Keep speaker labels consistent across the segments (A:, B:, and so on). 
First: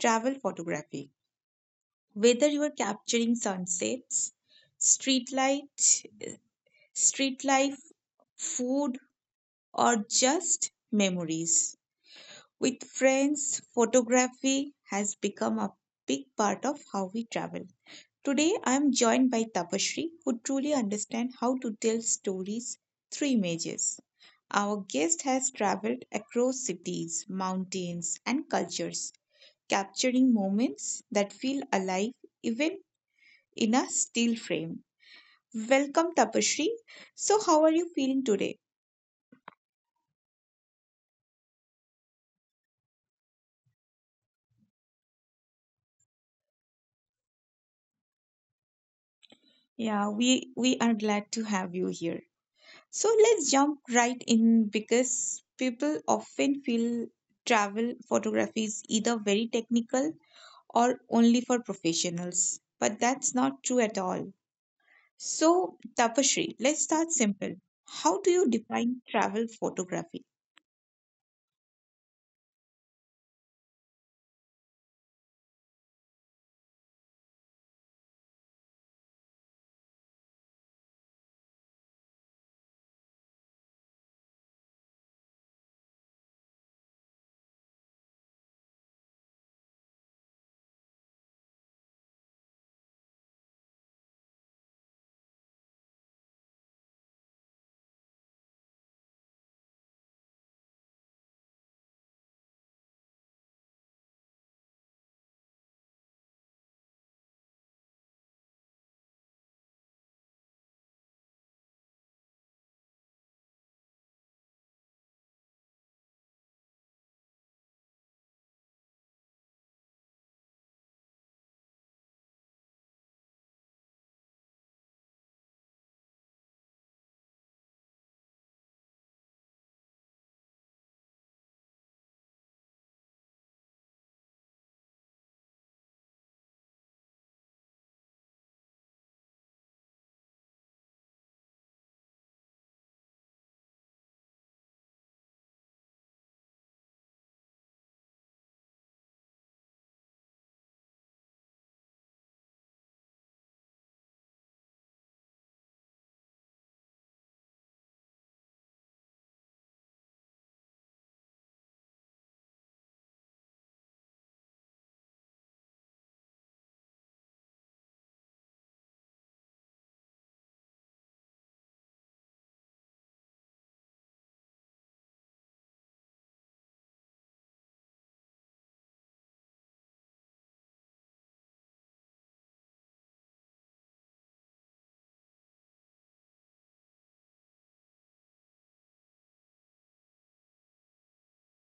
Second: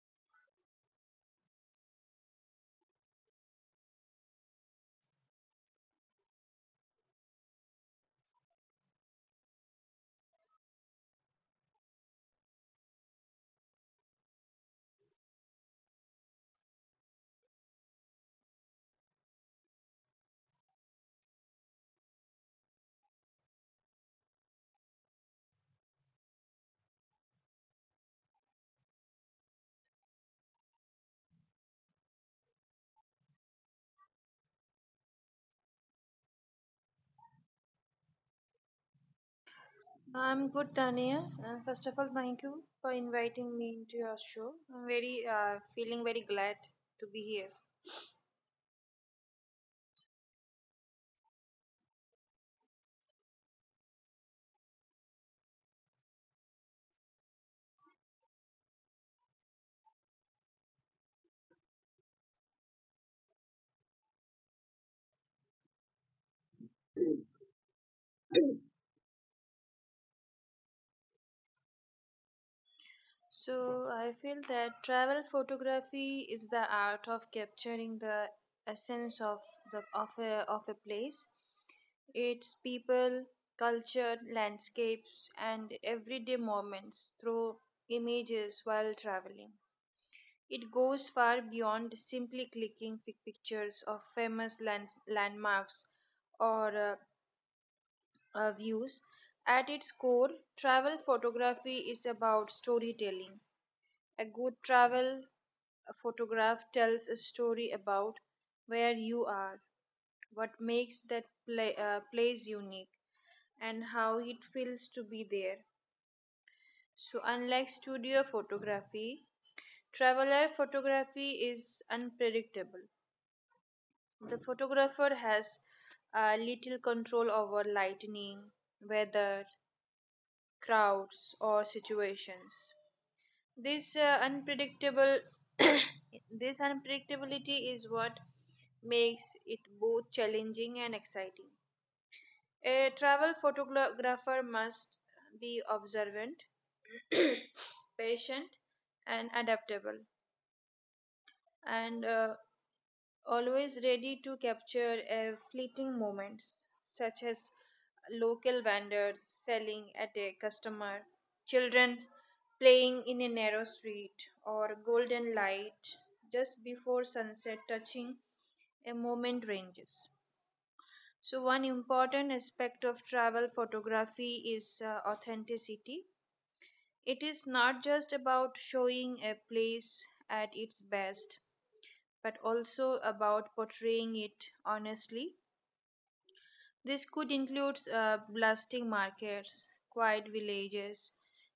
A: travel photography. Whether you are capturing sunsets, street light, street life, food, or just memories. With friends, photography has become a big part of how we travel. Today, I am joined by Tapasree, who truly understands how to tell stories through images. Our guest has traveled across cities, mountains, and cultures, capturing moments that feel alive even in a still frame. Welcome, Tapasree. So, how are you feeling today?
B: I'm good, Tania, and first of all, thank you for inviting me into your show. I'm very feeling very glad to be here.
A: Yeah, we are glad to have you here. So let's jump right in because people often feel travel photography is either very technical or only for professionals, but that's not true at all. So, Tapashri, let's start simple. How do you define travel photography?
B: So I feel that travel photography is the art of capturing the essence of the of a, of a place, its people, culture, landscapes, and everyday moments through images while traveling. It goes far beyond simply clicking pictures of famous landmarks or views. At its core, travel photography is about storytelling. A good travel photograph tells a story about where you are, what makes that place unique, and how it feels to be there. So, unlike studio photography, traveler photography is unpredictable. The photographer has little control over lightning, weather, crowds, or situations. This unpredictable this unpredictability is what makes it both challenging and exciting. A travel photographer must be observant, patient, and adaptable, and always ready to capture a fleeting moments such as local vendors selling at a customer, children playing in a narrow street, or golden light just before sunset touching a moment ranges. So, one important aspect of travel photography is authenticity. It is not just about showing a place at its best, but also about portraying it honestly. This could include blasting markets, quiet villages,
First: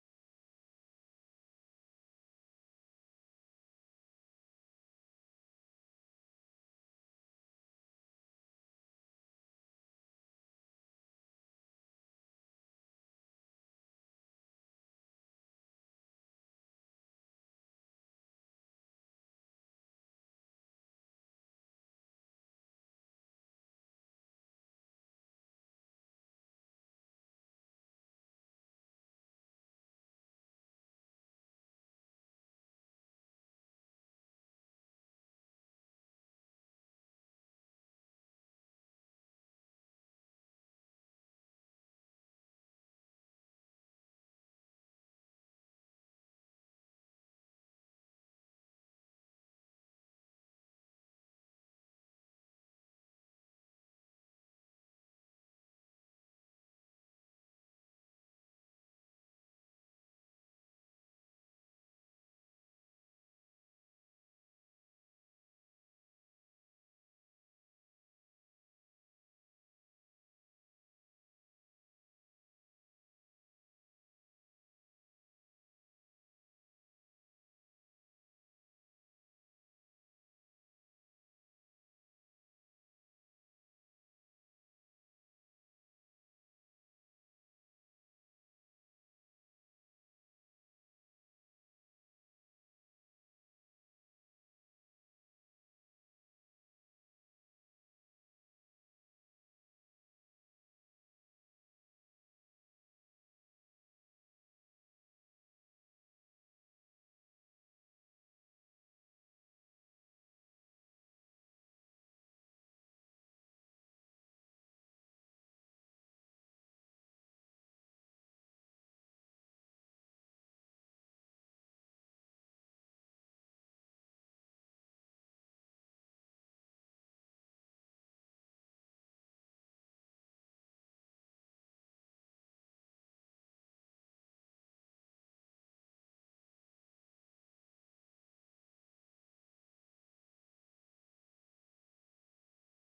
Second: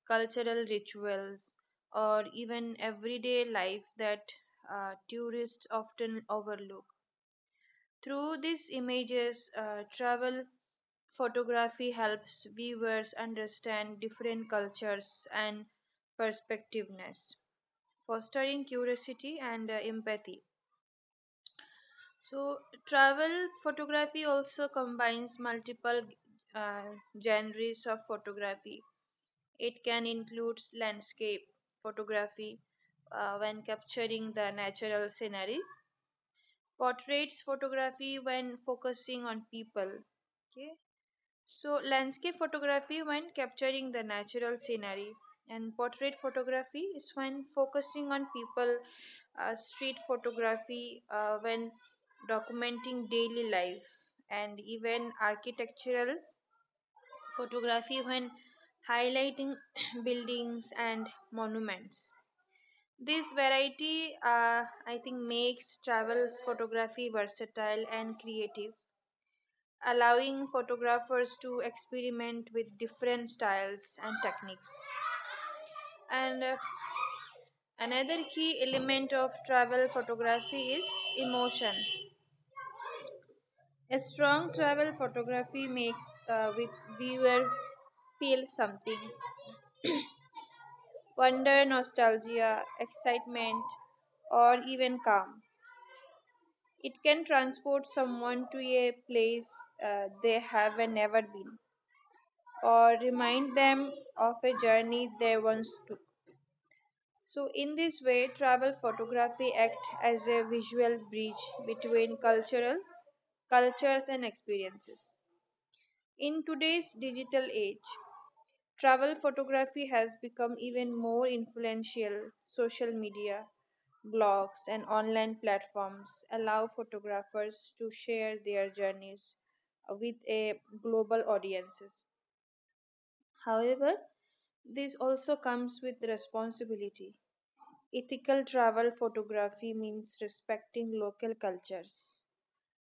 B: cultural rituals, or even everyday life that tourists often overlook. Through these images, travel photography helps viewers understand different cultures and perspectiveness, fostering curiosity and empathy. So, travel photography also combines multiple uh, genres of photography. It can include landscape photography when capturing the natural scenery, portraits photography when focusing on people. Okay, so, landscape photography when capturing the natural scenery, and portrait photography is when focusing on people, street photography when documenting daily life, and even architectural photography when highlighting buildings and monuments. This variety, I think, makes travel photography versatile and creative, allowing photographers to experiment with different styles and techniques. And Another key element of travel photography is emotion. A strong travel photography makes with viewer feel something: wonder, nostalgia, excitement, or even calm. It can transport someone to a place they have never been or remind them of a journey they once took. So, in this way, travel photography acts as a visual bridge between cultural cultures and experiences. In today's digital age, travel photography has become even more influential. Social media, blogs, and online platforms allow photographers to share their journeys with a global audiences. However, this also comes with responsibility. Ethical travel photography means respecting local cultures,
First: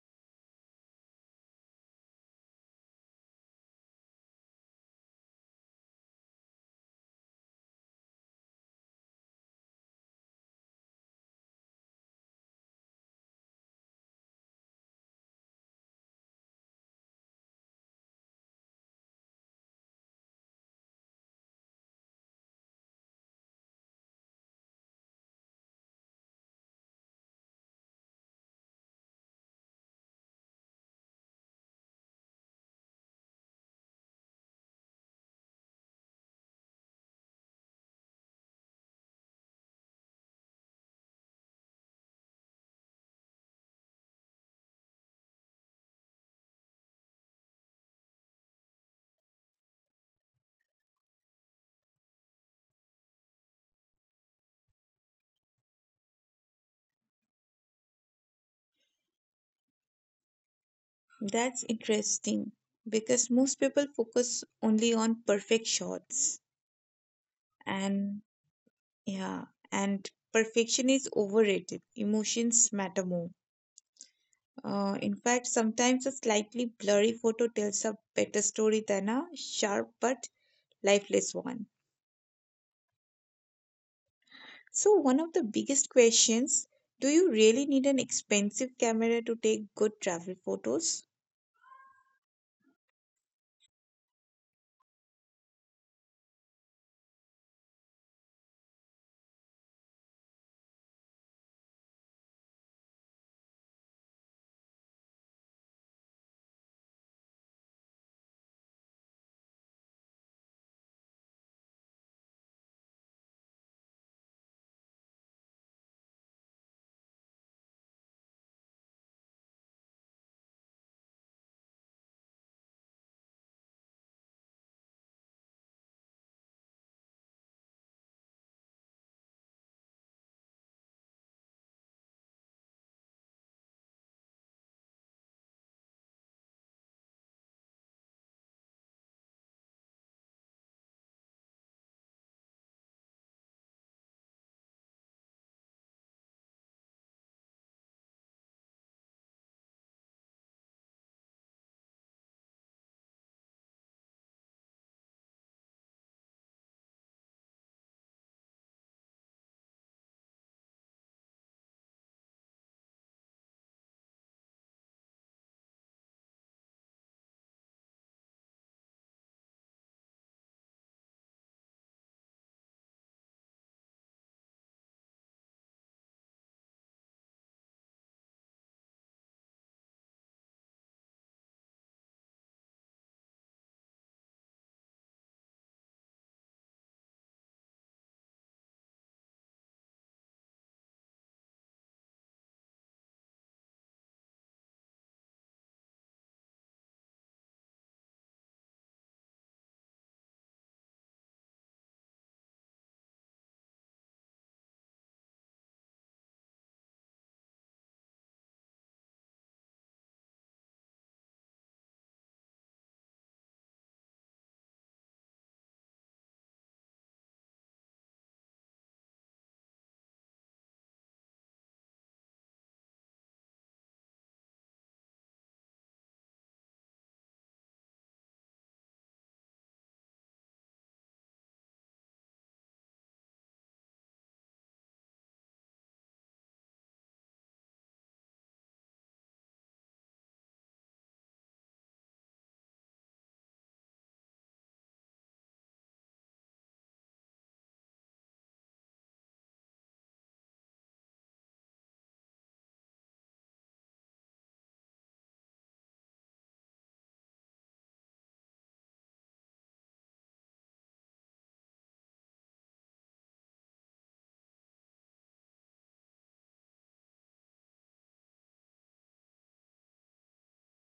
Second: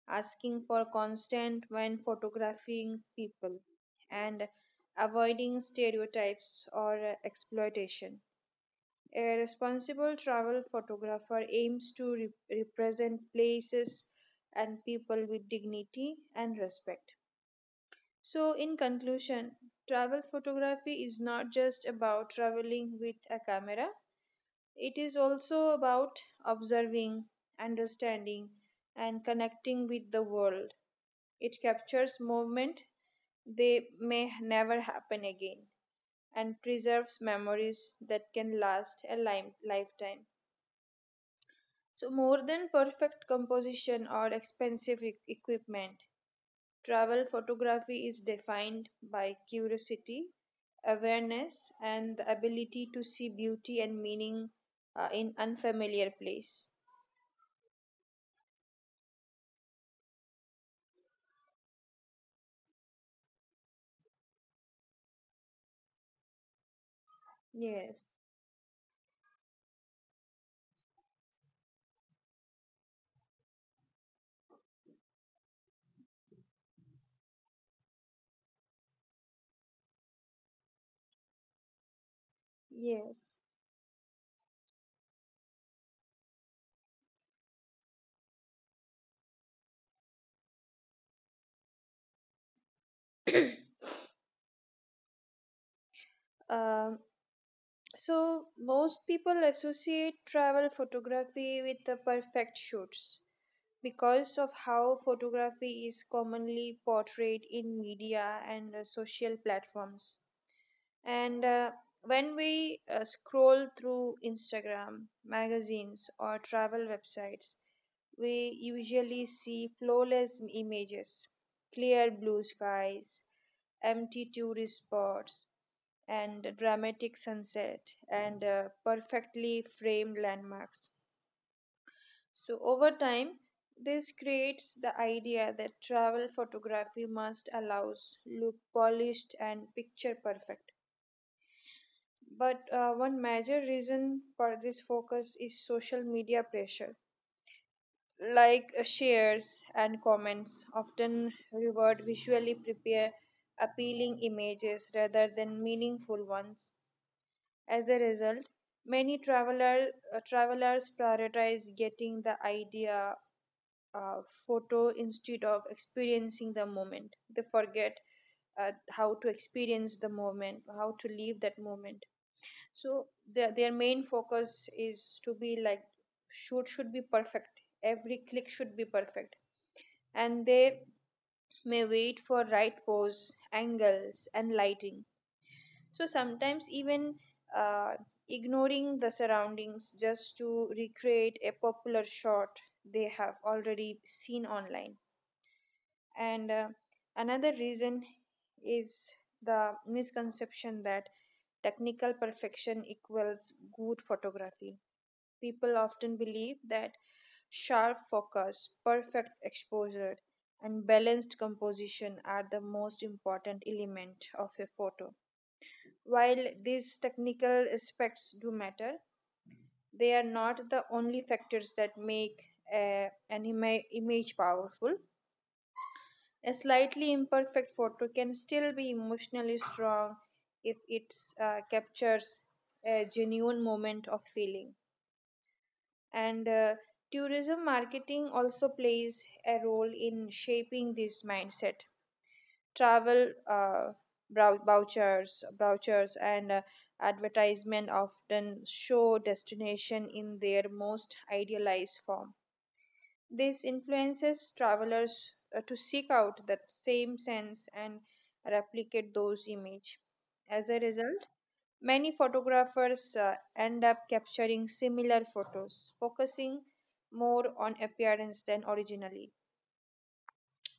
B: asking for consent when photographing people, and avoiding stereotypes or exploitation. A responsible travel photographer aims to represent places and people with dignity and respect. So, in conclusion, travel photography is not just about traveling with a camera, it is also about observing, understanding, and connecting with the world. It captures movement they may never happen again and preserves memories that can last a lifetime. So, more than perfect composition or expensive equipment, travel photography is defined by curiosity, awareness, and the ability to see beauty and meaning in unfamiliar place.
A: That's interesting because most people focus only on perfect shots
B: Yes,
A: and yeah, and perfection is overrated. Emotions matter more. In fact, sometimes a slightly blurry photo tells a better story than a sharp but lifeless one.
B: yes.
A: So, one of the biggest questions, do you really need an expensive camera to take good travel photos?
B: Um, so most people associate travel photography with the perfect shoots because of how photography is commonly portrayed in media and social platforms. And When we scroll through Instagram, magazines, or travel websites, we usually see flawless images, clear blue skies, empty tourist spots, and dramatic sunset and perfectly framed landmarks. So, over time, this creates the idea that travel photography must allows look polished and picture perfect. But one major reason for this focus is social media pressure. Like shares and comments often reward visually prepare appealing images rather than meaningful ones. As a result, many traveler, travelers prioritize getting the idea uh, photo instead of experiencing the moment. They forget how to experience the moment, how to live that moment. So their main focus is to be like shoot should be perfect. Every click should be perfect, and they may wait for right pose, angles, and lighting, so sometimes even uh, ignoring the surroundings just to recreate a popular shot they have already seen online. And Another reason is the misconception that technical perfection equals good photography. People often believe that sharp focus, perfect exposure, and balanced composition are the most important element of a photo, while these technical aspects do matter, they are not the only factors that make image powerful. A slightly imperfect photo can still be emotionally strong if it captures a genuine moment of feeling. And Tourism marketing also plays a role in shaping this mindset. Travel uh, vouchers and advertisement often show destination in their most idealized form, this influences travelers to seek out that same sense and replicate those images. As a result, many photographers end up capturing similar photos focusing more on appearance than originality,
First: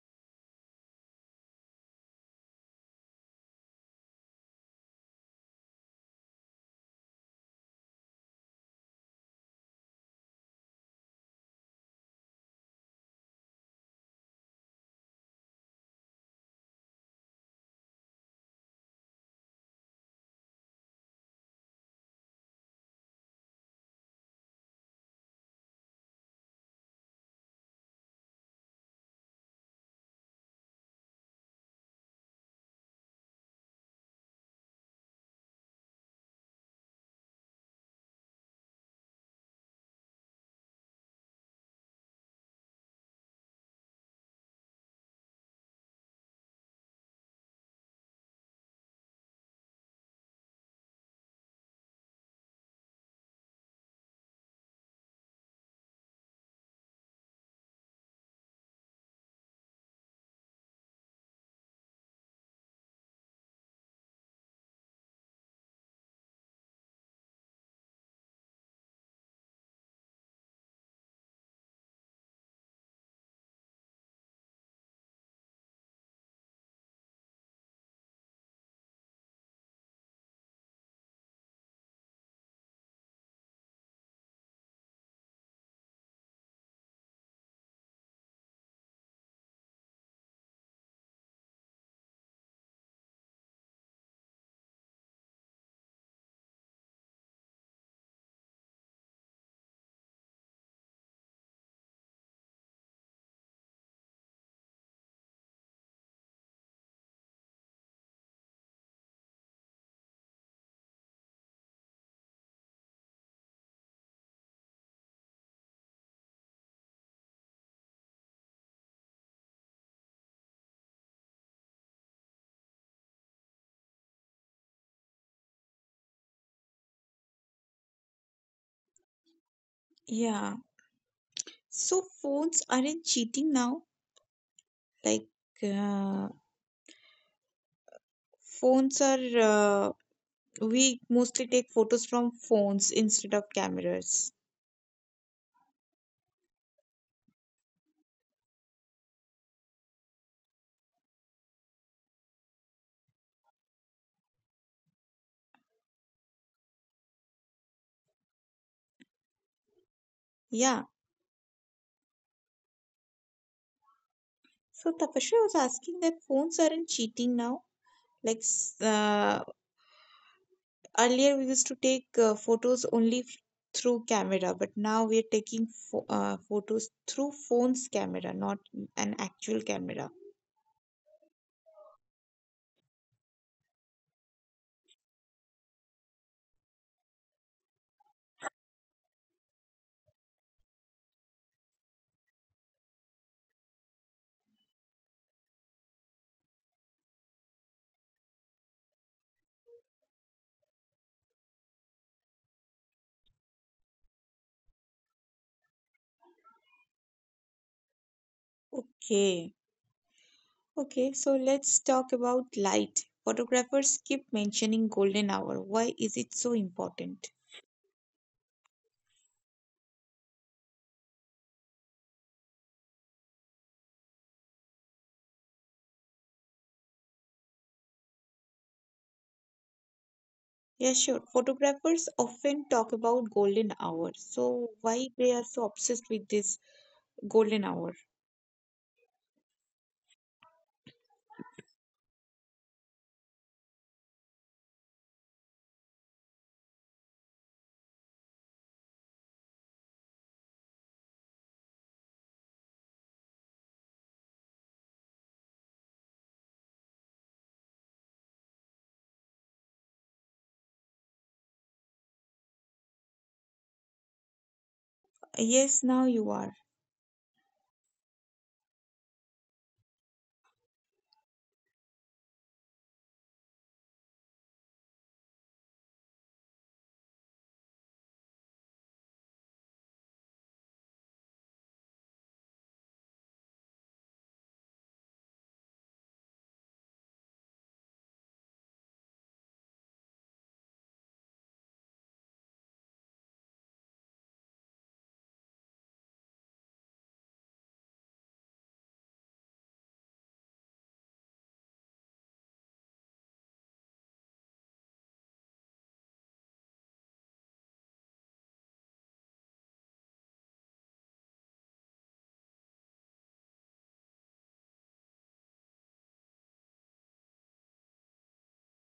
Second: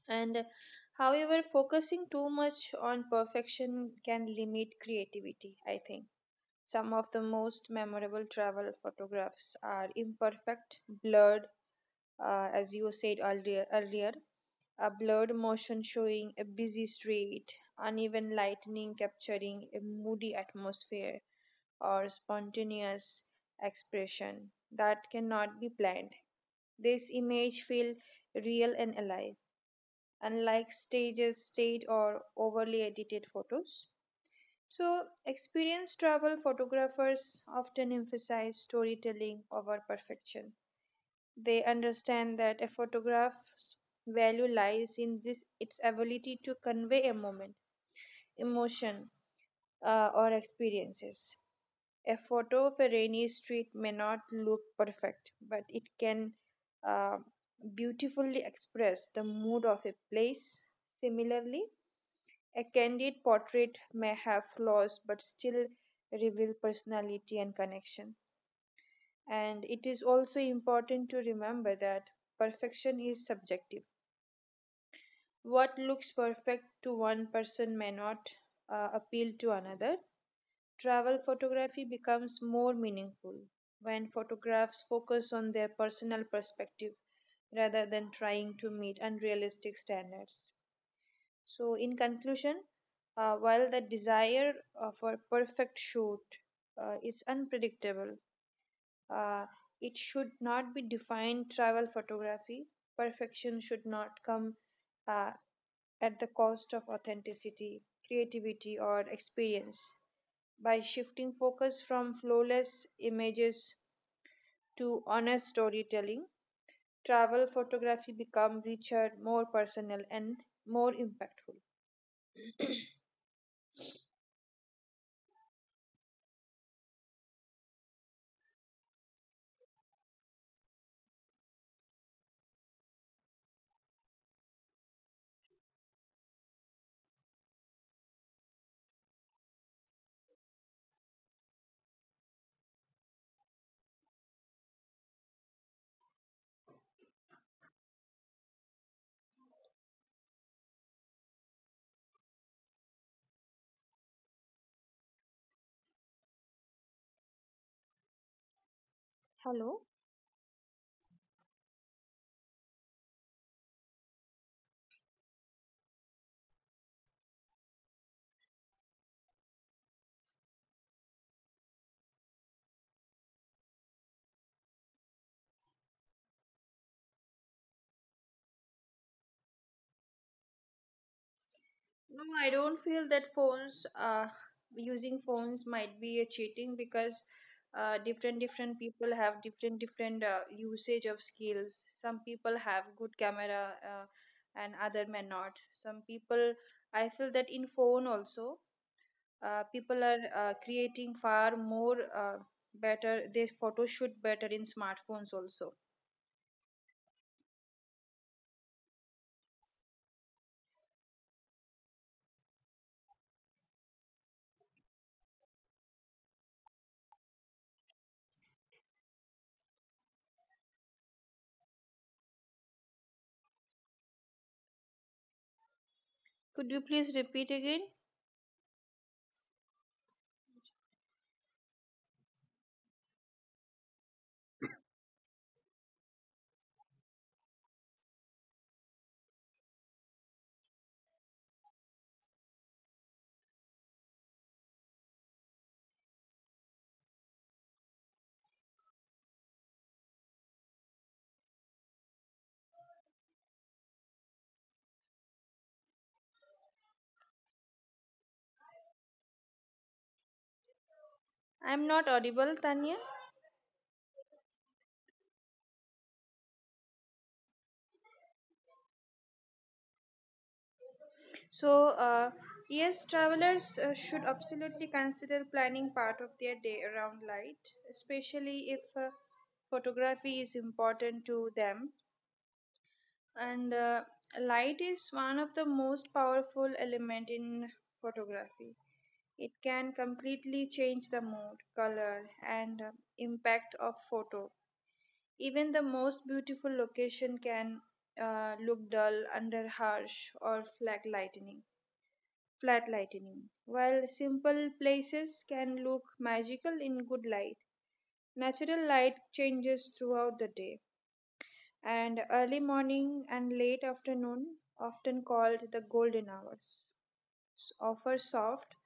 B: and however, focusing too much on perfection can limit creativity, I think. Some of the most memorable travel photographs are imperfect, blurred, as you said earlier, a blurred motion showing a busy street, uneven lightning capturing a moody atmosphere, or spontaneous expression that cannot be planned. This image feel real and alive, unlike stages, state or overly edited photos. So, experienced travel photographers often emphasize storytelling over perfection. They understand that a photograph's value lies in this its ability to convey a moment, emotion, or experiences. A photo of a rainy street may not look perfect, but it can uh, beautifully express the mood of a place. Similarly, a candid portrait may have flaws but still reveal personality and connection. And it is also important to remember that perfection is subjective. What looks perfect to one person may not appeal to another. Travel photography becomes more meaningful when photographs focus on their personal perspective rather than trying to meet unrealistic standards. So, in conclusion, while the desire for perfect shoot is unpredictable, uh, it should not be defined travel photography. Perfection should not come uh, at the cost of authenticity, creativity, or experience. By shifting focus from flawless images to honest storytelling, travel photography become richer, more personal, and more impactful.
A: Yeah. So, phones aren't cheating now. Like, uh, Phones are, we mostly take photos from phones instead of cameras.
B: Hello.
A: Yeah. So Tapasya was asking that phones aren't cheating now. Like s- uh, Earlier, we used to take photos only through camera, but now we are taking photos through phone's camera, not an actual camera.
B: No, I don't feel that phones, using phones might be a cheating because different different people have different usage of skills. Some people have good camera and other may not. Some people, I feel that in phone also, people are creating far more better. They photo shoot better in smartphones also.
A: Okay. Okay, so let's talk about light. Photographers keep mentioning golden hour. Why is it so important?
B: Could you please repeat again?
A: Yeah, sure. Photographers often talk about golden hour. So why they are so obsessed with this golden hour?
B: I'm not audible, Tanya.
A: Yes, now you are.
B: So, yes, travelers should absolutely consider planning part of their day around light, especially if photography is important to them. And Light is one of the most powerful element in photography. It can completely change the mood, color, and impact of photo. Even the most beautiful location can look dull under harsh or flag lightning flat lightning. While simple places can look magical in good light, natural light changes throughout the day, and early morning and late afternoon, often called the golden hours, offer soft,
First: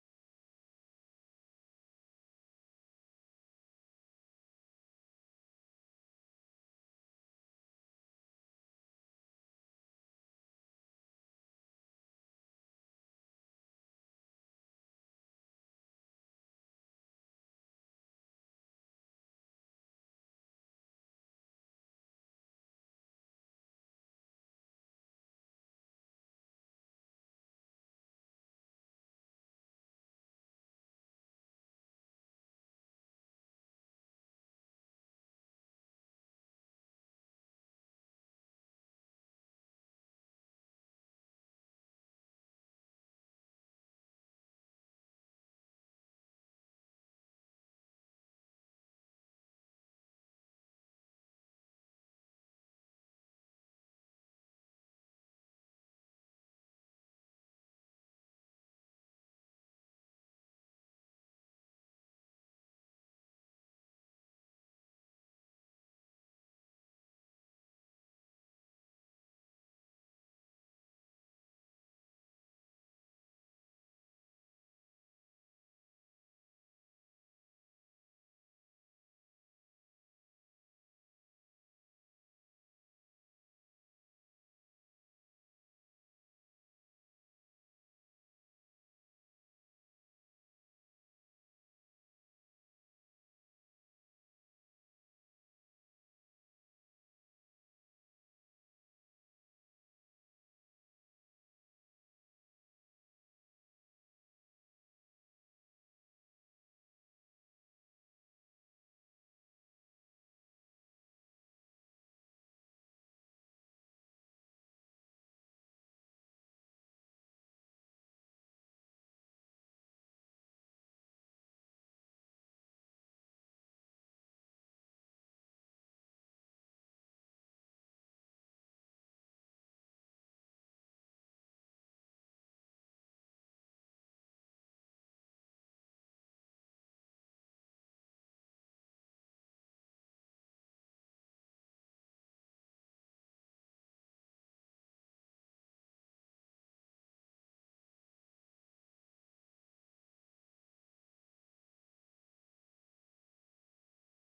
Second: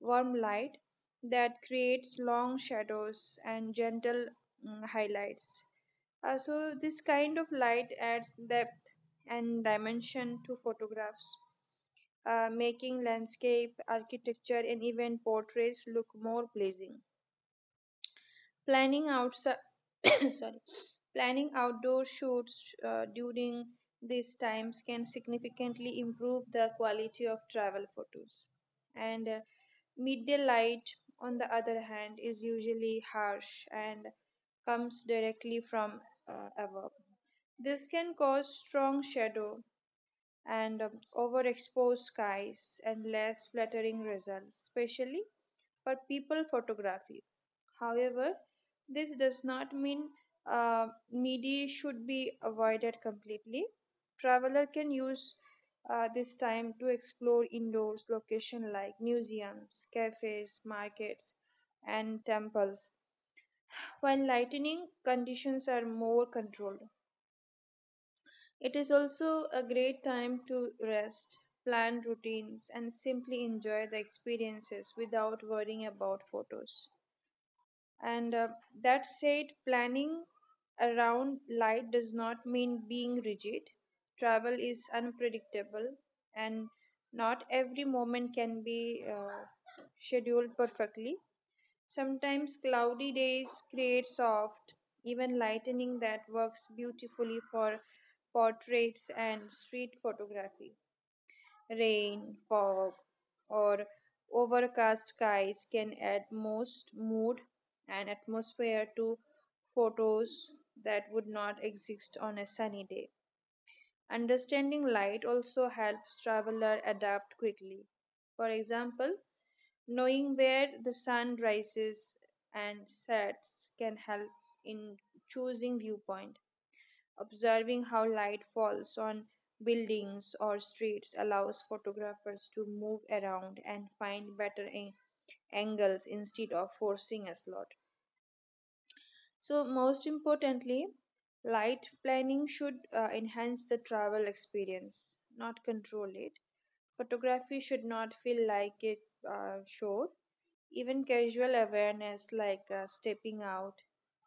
B: warm light that creates long shadows and gentle highlights. So, this kind of light adds depth and dimension to photographs, making landscape, architecture, and even portraits look more pleasing. Planning outside, sorry, planning outdoor shoots during these times can significantly improve the quality of travel photos. And Midday light, on the other hand, is usually harsh and comes directly from above. This can cause strong shadow and overexposed skies and less flattering results, especially for people photography. However, this does not mean media should be avoided completely. Traveler can use this time to explore indoors location like museums, cafes, markets, and temples. While lightning conditions are more controlled, it is also a great time to rest, plan routines, and simply enjoy the experiences without worrying about photos. And That said, planning around light does not mean being rigid. Travel is unpredictable, and not every moment can be scheduled perfectly. Sometimes cloudy days create soft, even lightening that works beautifully for portraits and street photography. Rain, fog, or overcast skies can add most mood and atmosphere to photos that would not exist on a sunny day. Understanding light also helps traveler adapt quickly. For example, knowing where the sun rises and sets can help in choosing viewpoint. Observing how light falls on buildings or streets allows photographers to move around and find better angles instead of forcing a slot. So, most importantly, light planning should enhance the travel experience, not control it. Photography should not feel like it show even casual awareness like stepping out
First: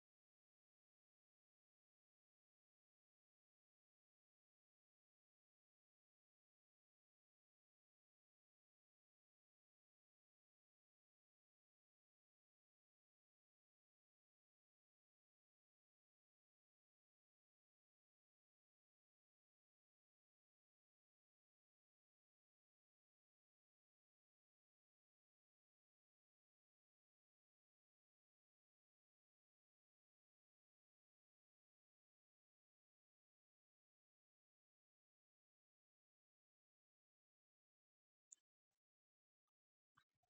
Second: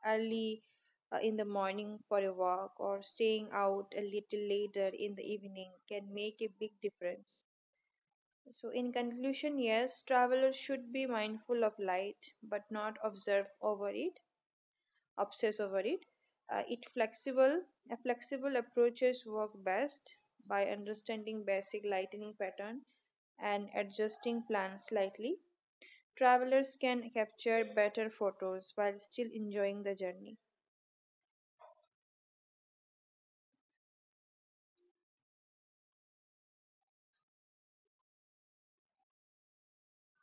B: early in the morning for a walk or staying out a little later in the evening can make a big difference. So, in conclusion, yes, travelers should be mindful of light but not observe over it, obsess over it. Uh, it flexible, a flexible approaches work best by understanding basic lighting pattern and adjusting plans slightly. Travelers can capture better photos while still enjoying the journey.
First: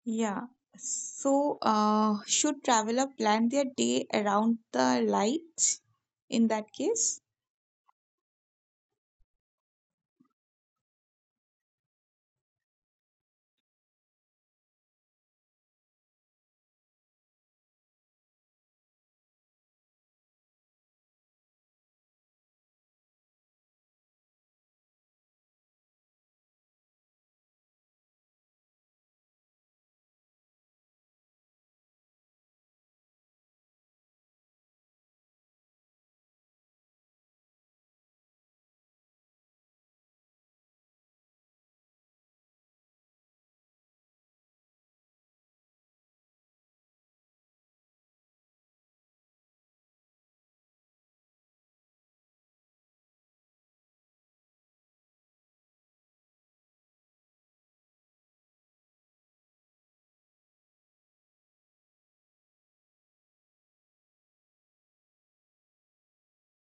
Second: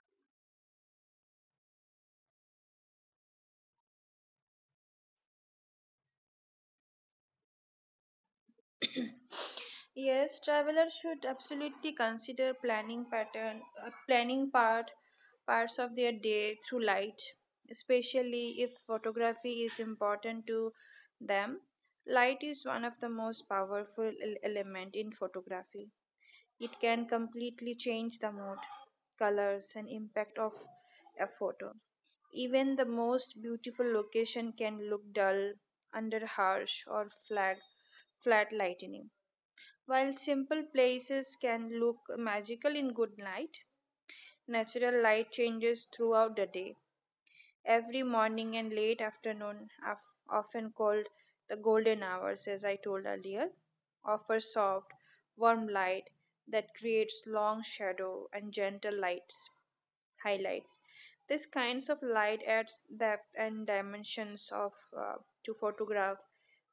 A: Yeah. So should traveler plan their day around the light in that case?
B: Yes, travelers should absolutely consider planning parts of their day through light, especially if photography is important to them. Light is one of the most powerful element in photography. It can completely change the mood, colors, and impact of a photo. Even the most beautiful location can look dull under harsh or flat lightning. While simple places can look magical in good light, natural light changes throughout the day. Every morning and late afternoon, often called the golden hours, as I told earlier, offer soft, warm light that creates long shadow and gentle lights highlights. This kinds of light adds depth and dimensions of to photograph,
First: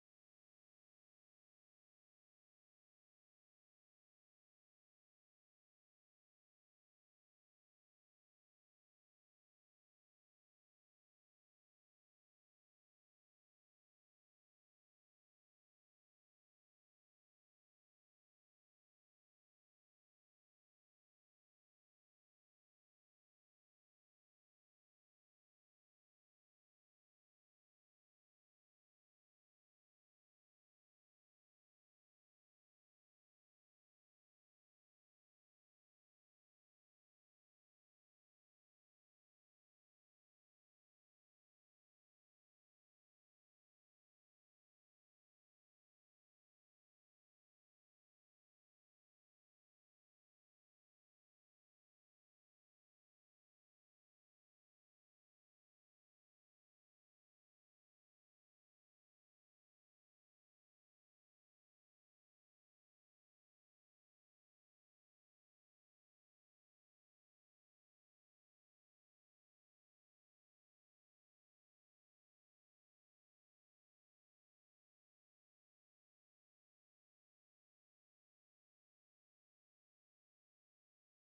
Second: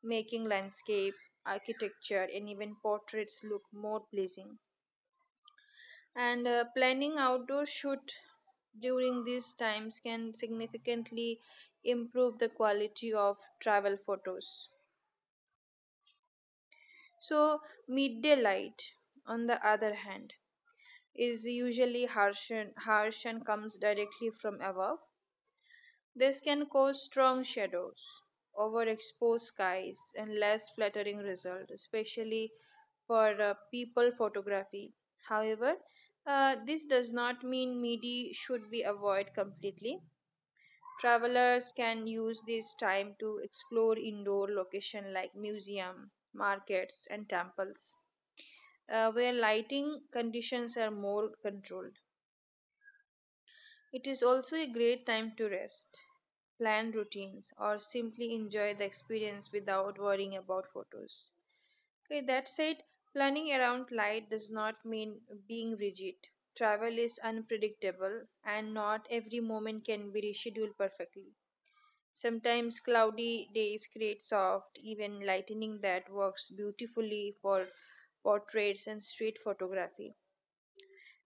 B: making landscape, architecture, and even portraits look more pleasing. And planning outdoor shoot during these times can significantly improve the quality of travel photos. So, midday light, on the other hand, is usually harsh and comes directly from above. This can cause strong shadows, overexposed skies, and less flattering result, especially for people photography. However, this does not mean MIDI should be avoided completely. Travelers can use this time to explore indoor location like museum, markets, and temples, where lighting conditions are more controlled. It is also a great time to rest, plan routines, or simply enjoy the experience without worrying about photos. Okay, that said, planning around light does not mean being rigid. Travel is unpredictable, and not every moment can be rescheduled perfectly. Sometimes cloudy days create soft, even lightning that works beautifully for portraits and street photography,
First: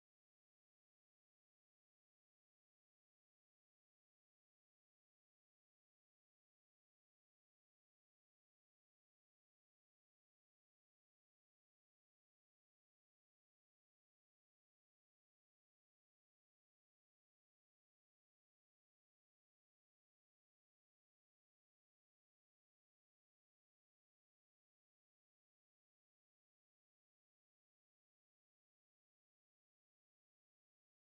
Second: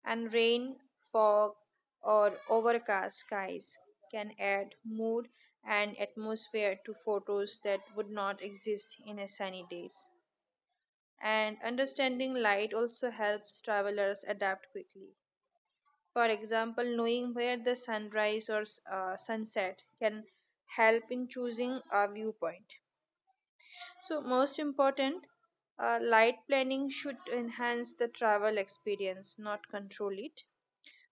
B: and rain, fog, or overcast skies can add mood and atmosphere to photos that would not exist in a sunny days. And understanding light also helps travelers adapt quickly. For example, knowing where the sunrise or sunset can help in choosing a viewpoint. So, most important, light planning should enhance the travel experience, not control it.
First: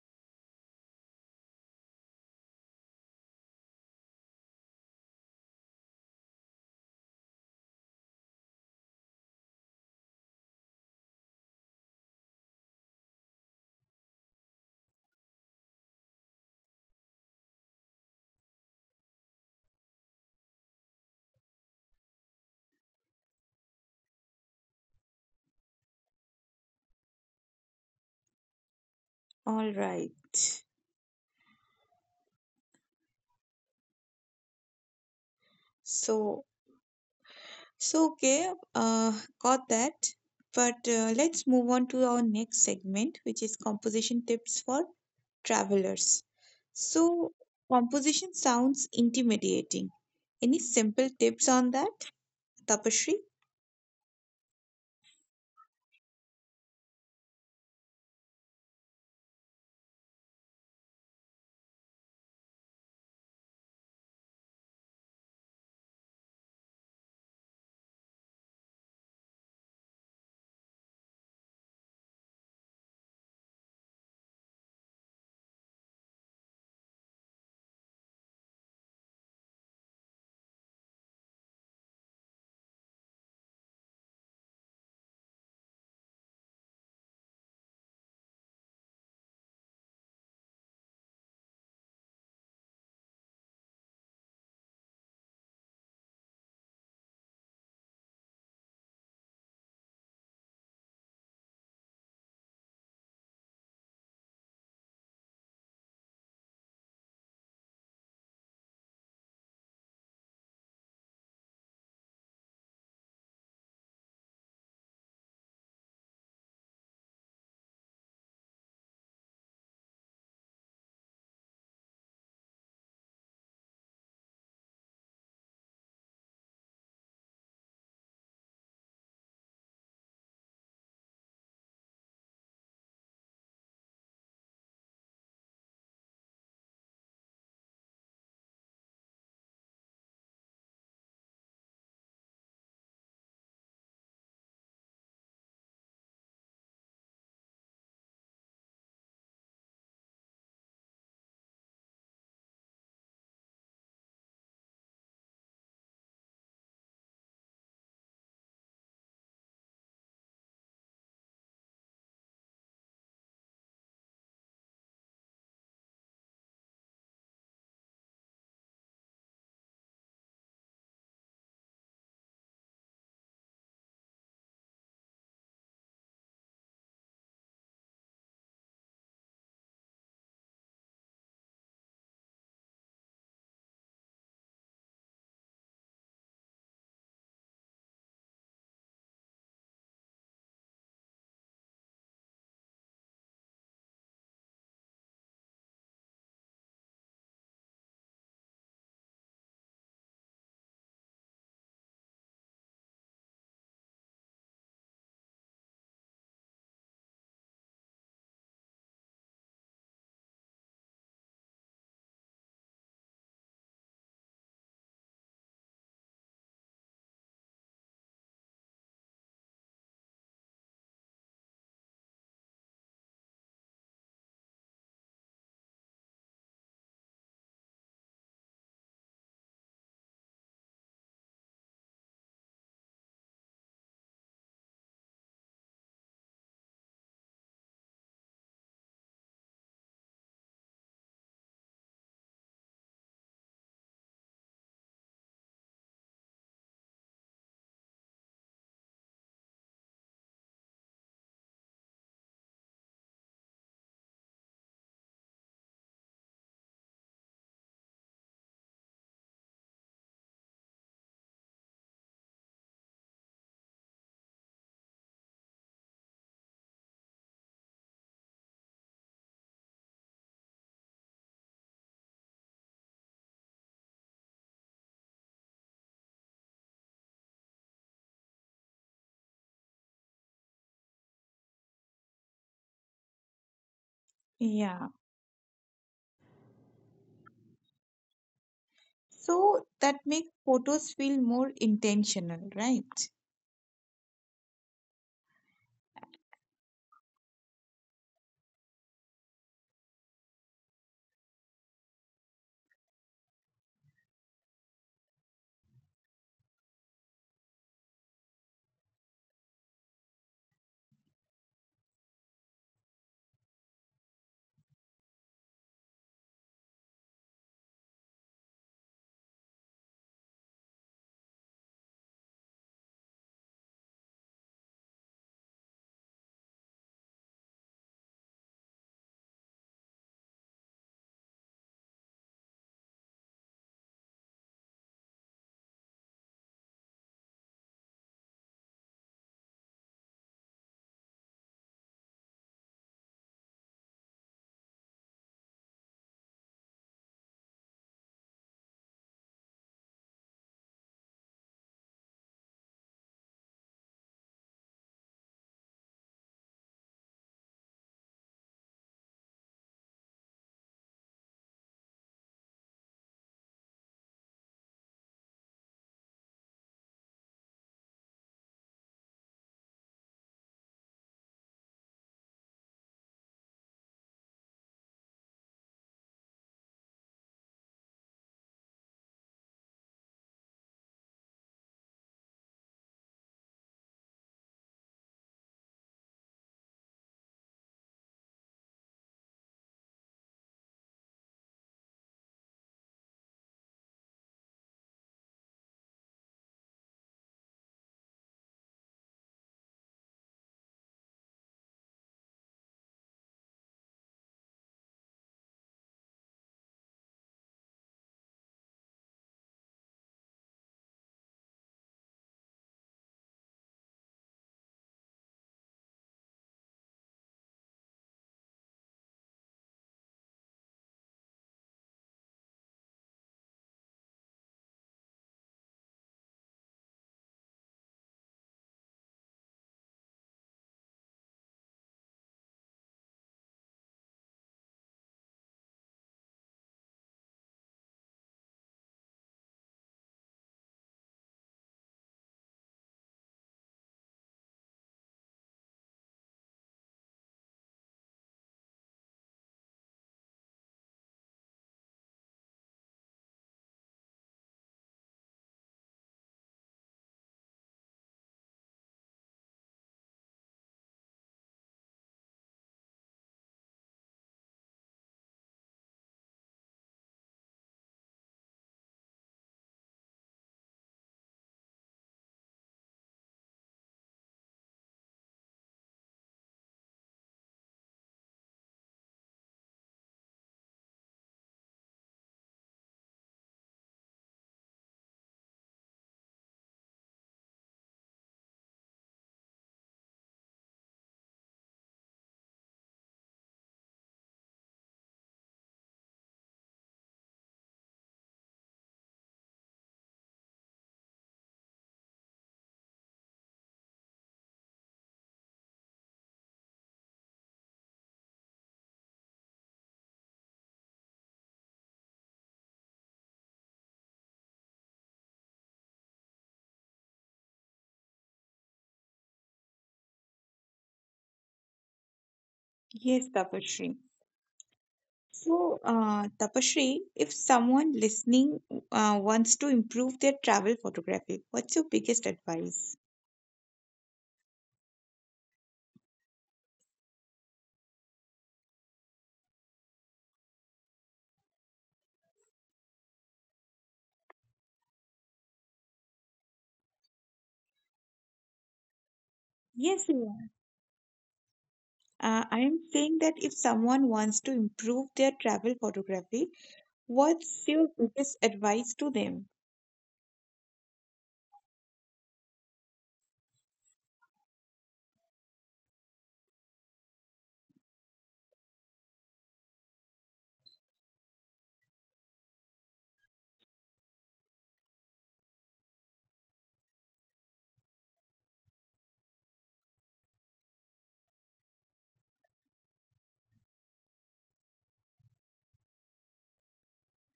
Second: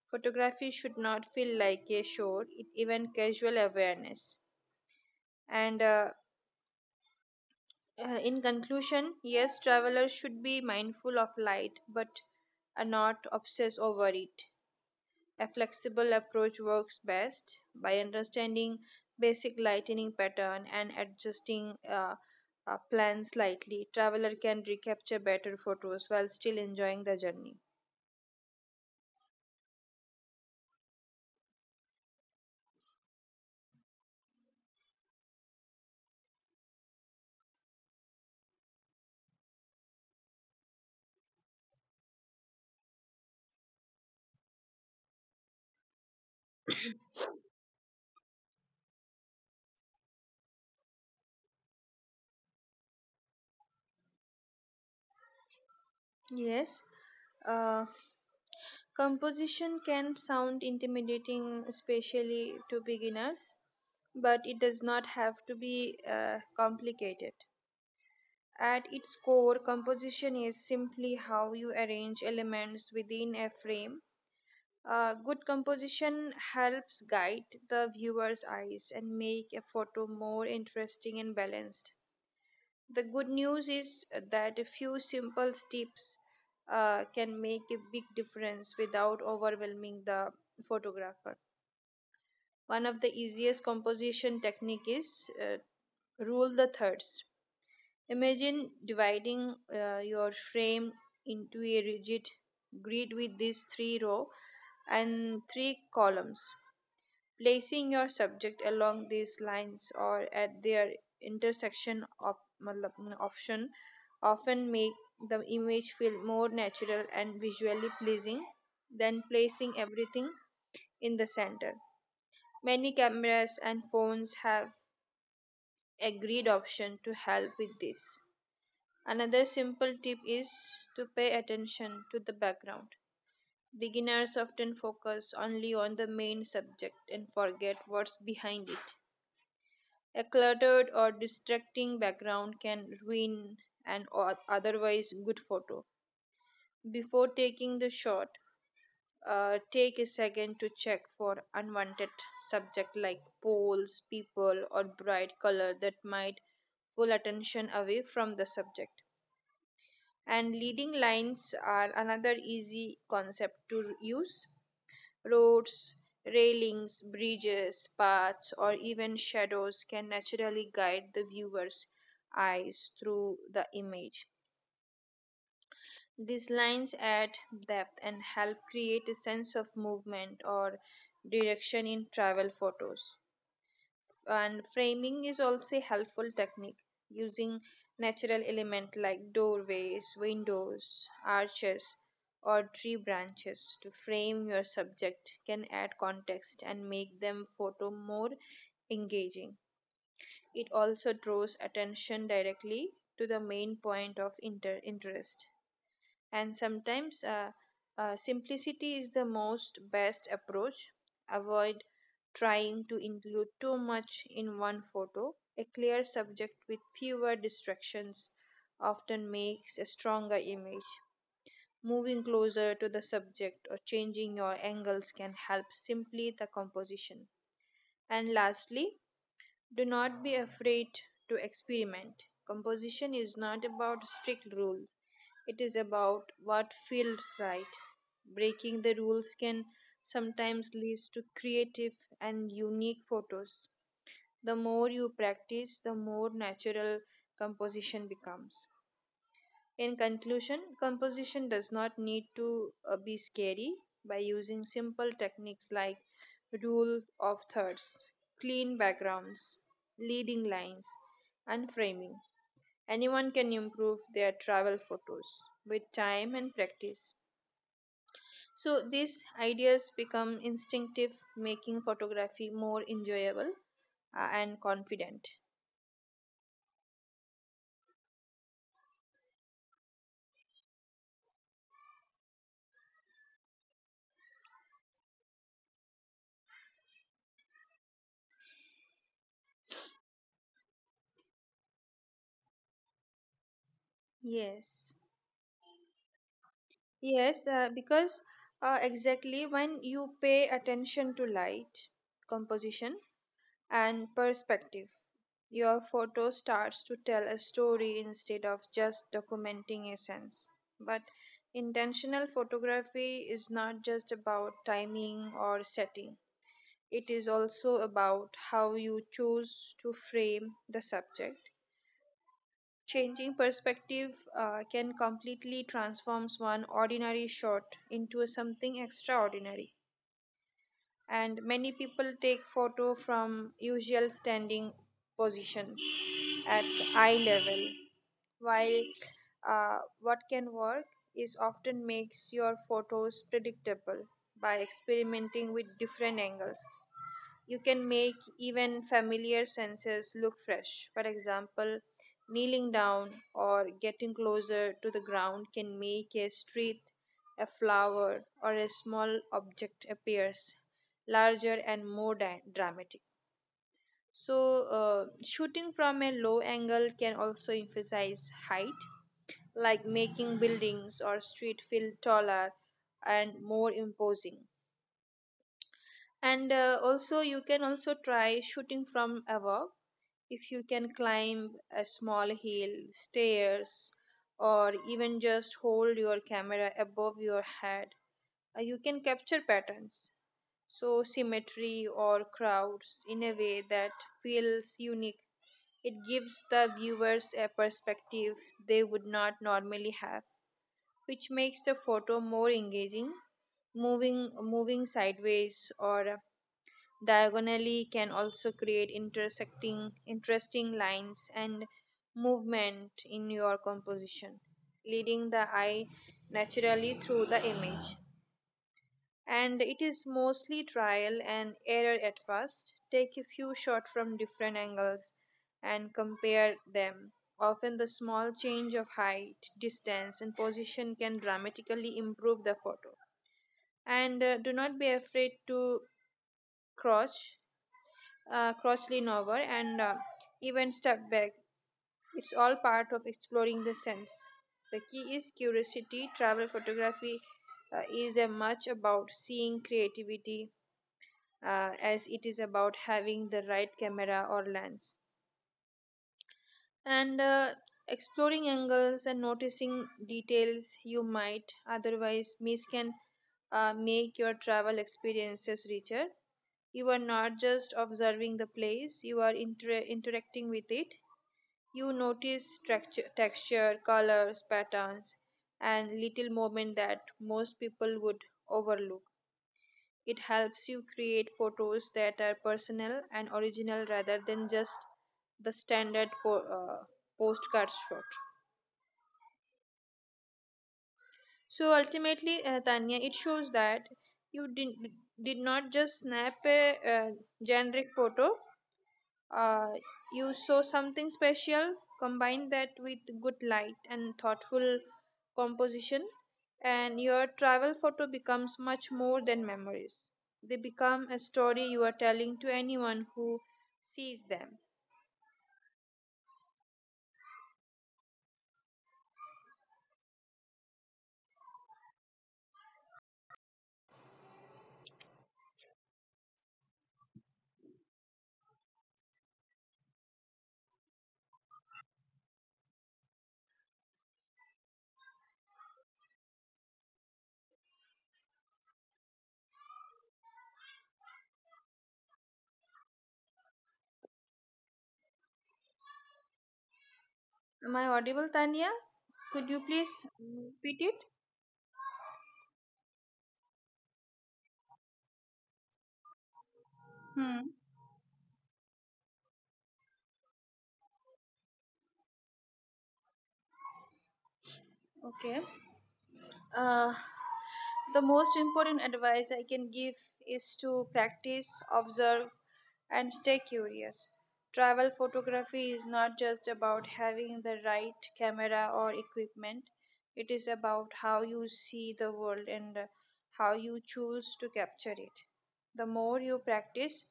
B: Photography should not feel like a show, it even casual awareness. And in conclusion, yes, travelers should be mindful of light, but are not obsessed over it. A flexible approach works best by understanding basic lightning pattern and adjusting plans slightly. Traveler can recapture better photos while still enjoying the journey.
A: All right. So So got that. But let's move on to our next segment, which is composition tips for travelers. So, composition sounds intimidating. Any simple tips on that, Tapashri?
B: Yes, uh, Composition can sound intimidating, especially to beginners, but it does not have to be complicated. At its core, composition is simply how you arrange elements within a frame. Good composition helps guide the viewer's eyes and make a photo more interesting and balanced. The good news is that a few simple tips can make a big difference without overwhelming the photographer. One of the easiest composition technique is rule the thirds. Imagine dividing your frame into a rigid grid with these three rows and three columns, placing your subject along these lines or at their intersection of option often make the image feel more natural and visually pleasing than placing everything in the center. Many cameras and phones have a grid option to help with this. Another simple tip is to pay attention to the background. Beginners often focus only on the main subject and forget what's behind it. A cluttered or distracting background can ruin an otherwise good photo. Before taking the shot, take a second to check for unwanted subject like poles, people, or bright color that might pull attention away from the subject. And leading lines are another easy concept to use. Roads, railings, bridges, paths, or even shadows can naturally guide the viewer's eyes through the image. These lines add depth and help create a sense of movement or direction in travel photos, and framing is also a helpful technique. Using natural element like doorways, windows, arches, or tree branches to frame your subject can add context and make them photo more engaging. It also draws attention directly to the main point of interest. And sometimes simplicity is the most best approach. Avoid trying to include too much in one photo. A clear subject with fewer distractions often makes a stronger image. Moving closer to the subject or changing your angles can help simply the composition. And lastly, do not be afraid to experiment. Composition is not about strict rules, it is about what feels right. Breaking the rules can sometimes lead to creative and unique photos. The more you practice, the more natural composition becomes. In conclusion, composition does not need to be scary. By using simple techniques like rule of thirds, clean backgrounds, leading lines, and framing. Anyone can improve their travel photos with time and practice. So these ideas become instinctive, making photography more enjoyable and confident.
A: Yeah. So that makes photos feel more intentional, right?
B: Yes. Yes, because exactly when you pay attention to light, composition, and perspective, your photo starts to tell a story instead of just documenting essence. But intentional photography is not just about timing or setting, it is also about how you choose to frame the subject. Changing perspective can completely transforms one ordinary shot into a something extraordinary. And many people take photo from usual standing position at eye level, while what can work is often makes your photos predictable. By experimenting with different angles, you can make even familiar senses look fresh. For example, kneeling down or getting closer to the ground can make a street, a flower, or a small object appears larger and more dramatic. So, shooting from a low angle can also emphasize height, like making buildings or street feel taller and more imposing. You can also try shooting from above. If you can climb a small hill, stairs, or even just hold your camera above your head, you can capture patterns, so symmetry or crowds in a way that feels unique. It gives the viewers a perspective they would not normally have, which makes the photo more engaging. Moving sideways or diagonally can also create intersecting interesting lines and movement in your composition, leading the eye naturally through the image. And it is mostly trial and error at first. Take a few shots from different angles and compare them. Often the small change of height, distance, and position can dramatically improve the photo. And do not be afraid to crouch Krochlinover, and even step back. It's all part of exploring the sense. The key is curiosity. Travel photography is as much about seeing creativity as it is about having the right camera or lens. And exploring angles and noticing details you might otherwise miss can make your travel experiences richer. You are not just observing the place, you are interacting with it. You notice structure, texture, colors, patterns, and little moments that most people would overlook. It helps you create photos that are personal and original rather than just the standard postcard shot. So ultimately, Tanya, it shows that you did not just snap a generic photo. uh, you saw something special. Combine that with good light and thoughtful composition, and your travel photo becomes much more than memories. They become a story you are telling to anyone who sees them.
A: Yes, Tapashri. So, Tapashri, if someone listening wants to improve their travel photography, what's your biggest advice?
B: Am I audible, Tanya? Could you
A: Yes,
B: please
A: Sriya.
B: repeat it?
A: I am saying that if someone wants to improve their travel photography,
B: Hmm.
A: what's your biggest advice to them?
B: Okay. Uh, the most important advice I can give is to practice, observe, and stay curious. Travel photography is not just about having the right camera or equipment, it is about how you see the world and how you choose to capture it. The more you practice,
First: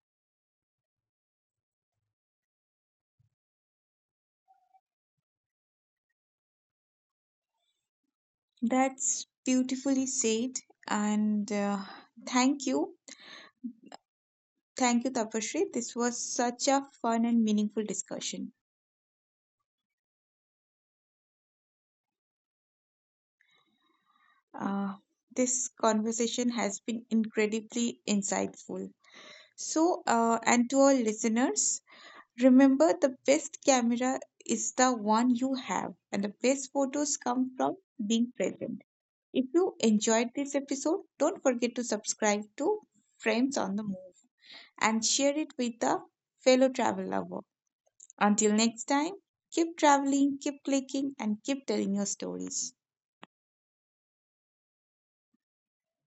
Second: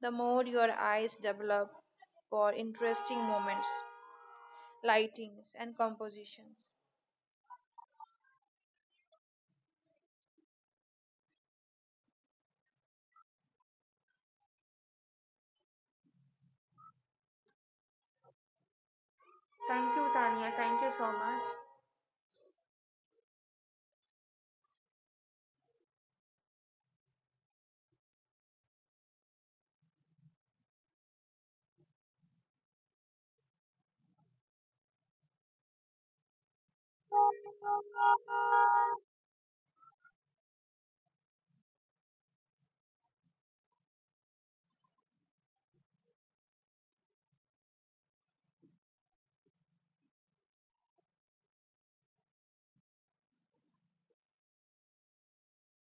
B: the more your eyes develop for interesting moments, lightings, and compositions.
A: That's beautifully said. And thank you. Thank you, Tapasree. This was such a fun and meaningful discussion.
B: Thank you, Tanya. Thank you so much.
A: Uh, this conversation has been incredibly insightful. So, and to our listeners, remember, the best camera is the one you have, and the best photos come from being present. If you enjoyed this episode, don't forget to subscribe to Frames on the Move and share it with a fellow travel lover. Until next time, keep traveling, keep clicking, and keep telling your stories.